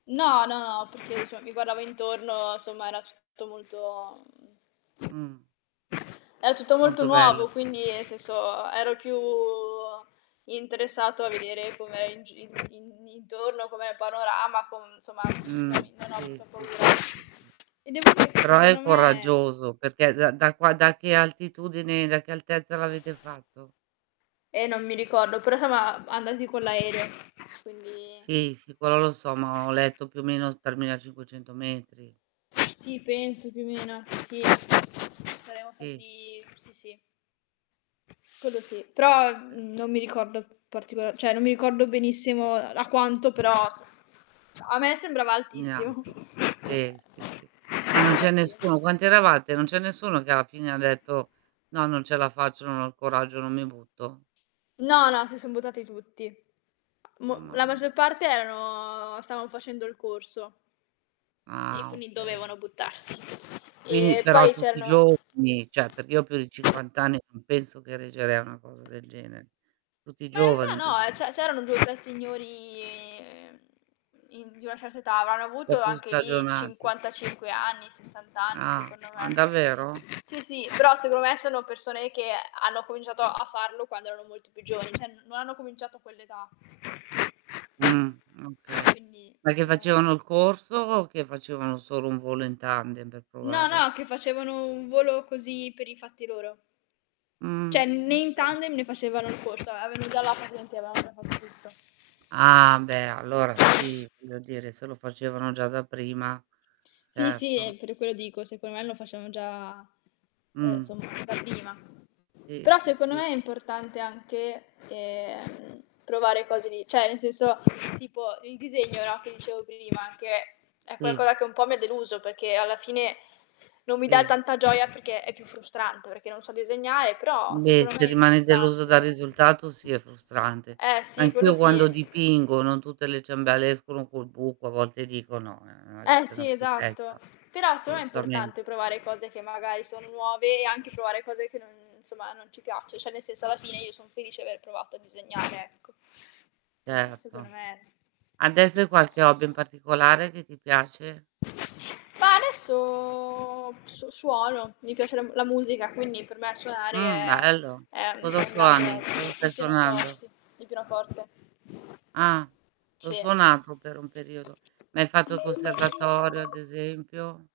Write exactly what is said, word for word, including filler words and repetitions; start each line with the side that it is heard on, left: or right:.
left: No, no, perché cioè mi guardavo intorno, somma, era tutto molto, mhmm
right: Mh.
left: era tutto molto
right: Molto bello.
left: nuovo, quindi, nel senso, ero il più interessato a vedere com'era in gi in in intorno, com'è panorama, com somma, no
right: Mh.
left: avi non ho
right: Sì,
left: avuto
right: sì,
left: paura.
right: sì, sì, sì.
left: Ed è vero che
right: Però è
left: secondo me
right: coraggioso, perché, ehm, da qua da che altitudine da che altezza l'avete fatto?
left: Eh, non mi ricordo, però soma andati con l'aereo, quindi
right: Sì, sì, quello lo so, ma ho letto più o meno tremilacinquecento metri.
left: Sì penso più o meno. Sì. Saremmo
right: Sì.
left: stati sì, sì. Quello sì. Però,
right: Sì.
left: mhmm, non mi ricordo particola ceh non mi ricordo benissimo, uhm, da quanto però s a me sembrava
right: Mi
left: altissimo.
right: anto
left: Ehm,
right: sì, sì,
left: però
right: sì. Ma non c'è
left: sì.
right: nessuno quanti eravate? Non c'è nessuno che alla fine ha detto: "No, non ce la faccio. Non ho il coraggio. Non mi butto"?
left: No, no, si son buttati tutti. Mo
right: Mamma
left: la
right: mia.
left: maggior parte erano stavan facendo il corso. E
right: Ah,
left: quindi
right: okay.
left: dovevano buttarsi.
right: quini
left: E
right: però
left: poi
right: tutti
left: c'erano
right: giovani? ceh, perché io ho più di cinquant anni e non penso che reggerei a una cosa del genere. Tutti
left: Ma in
right: giovani,
left: realtà no, eh,
right: giusto?
left: ce c'erano due tre signori, ehm, in di una certa età. Avranno
right: Po'
left: avuto
right: più
left: anche lì,
right: stagionati.
left: cinquantacinque anni, sessant anni,
right: Ah.
left: secondo me.
right: Ah, n davvero?
left: Sì, sì, però secondo me ci sono persone che hanno cominciato a farlo quando erano molto più giovani, ceh no hanno cominciato a quell'età.
right: Mh, okay.
left: Quindi
right: Ma che
left: seco me.
right: facevano il corso o che facevano solo un volo in tandem pe
left: No,
right: provare?
left: no, che facevano un volo così per i fatti loro. ceh
right: Mh,
left: né in
right: okay.
left: tandem, né facevano il corso. Avevano già la patente e avevan già fatto tutto.
right: Ah, beh, allora sì, voglio dire, se lo facevano già da prima.
left: Sì, sì,
right: Certo.
left: eh, per quello dico, secon me lo facevan già uhm,
right: Mh.
left: somma, da prima.
right: Sì,
left: Però
right: sì,
left: seconno
right: sì.
left: me è importante anche, ehm, provare cose lì ceh ne senso tipo il disegno, no, che dicevo prima, anche è
right: Sì.
left: qualcoa che un po' mi ha deluso, peché alla fine non mi dà
right: Sì.
left: tanta gioia, perché è più frustrante, perché non so disegnare, però
right: Beh
left: secono me
right: se
left: è
right: rimani deluso dal
left: importante.
right: risultato, sì è frustrante.
left: Eh,
right: Ma
left: sì, quello
right: anch'io
left: sì.
right: quando dipingo, non tutte le ciambelle escono col buco, a volte dico: "No, ehm, ha
left: Eh,
right: scito 'na
left: sì, esatto.
right: schifezza".
left: Però seon è importante
right: solutamente.
left: provare cose che magari sono nuove e anche provare cose che non somma, non ci piaccio ceh ne senso, alla fine io son felice aver provato a disegnare, ecco. ceh,
right: Certo.
left: seconno me
right: adese hai qualche hobby in particolare che ti piace?
left: Ma adesso so suono. Mi piace la m la musica, quindi per me suonare
right: Mh,
left: è,
right: bello.
left: ehm,
right: Cosa
left: è un grande
right: suoni? Cosa stai
left: il
right: suonando?
left: pienoforti il pinoforte.
right: Ah. L'ho
left: Sì.
right: suonato per un periodo. Ma hai fatto conservatorio ad esempio?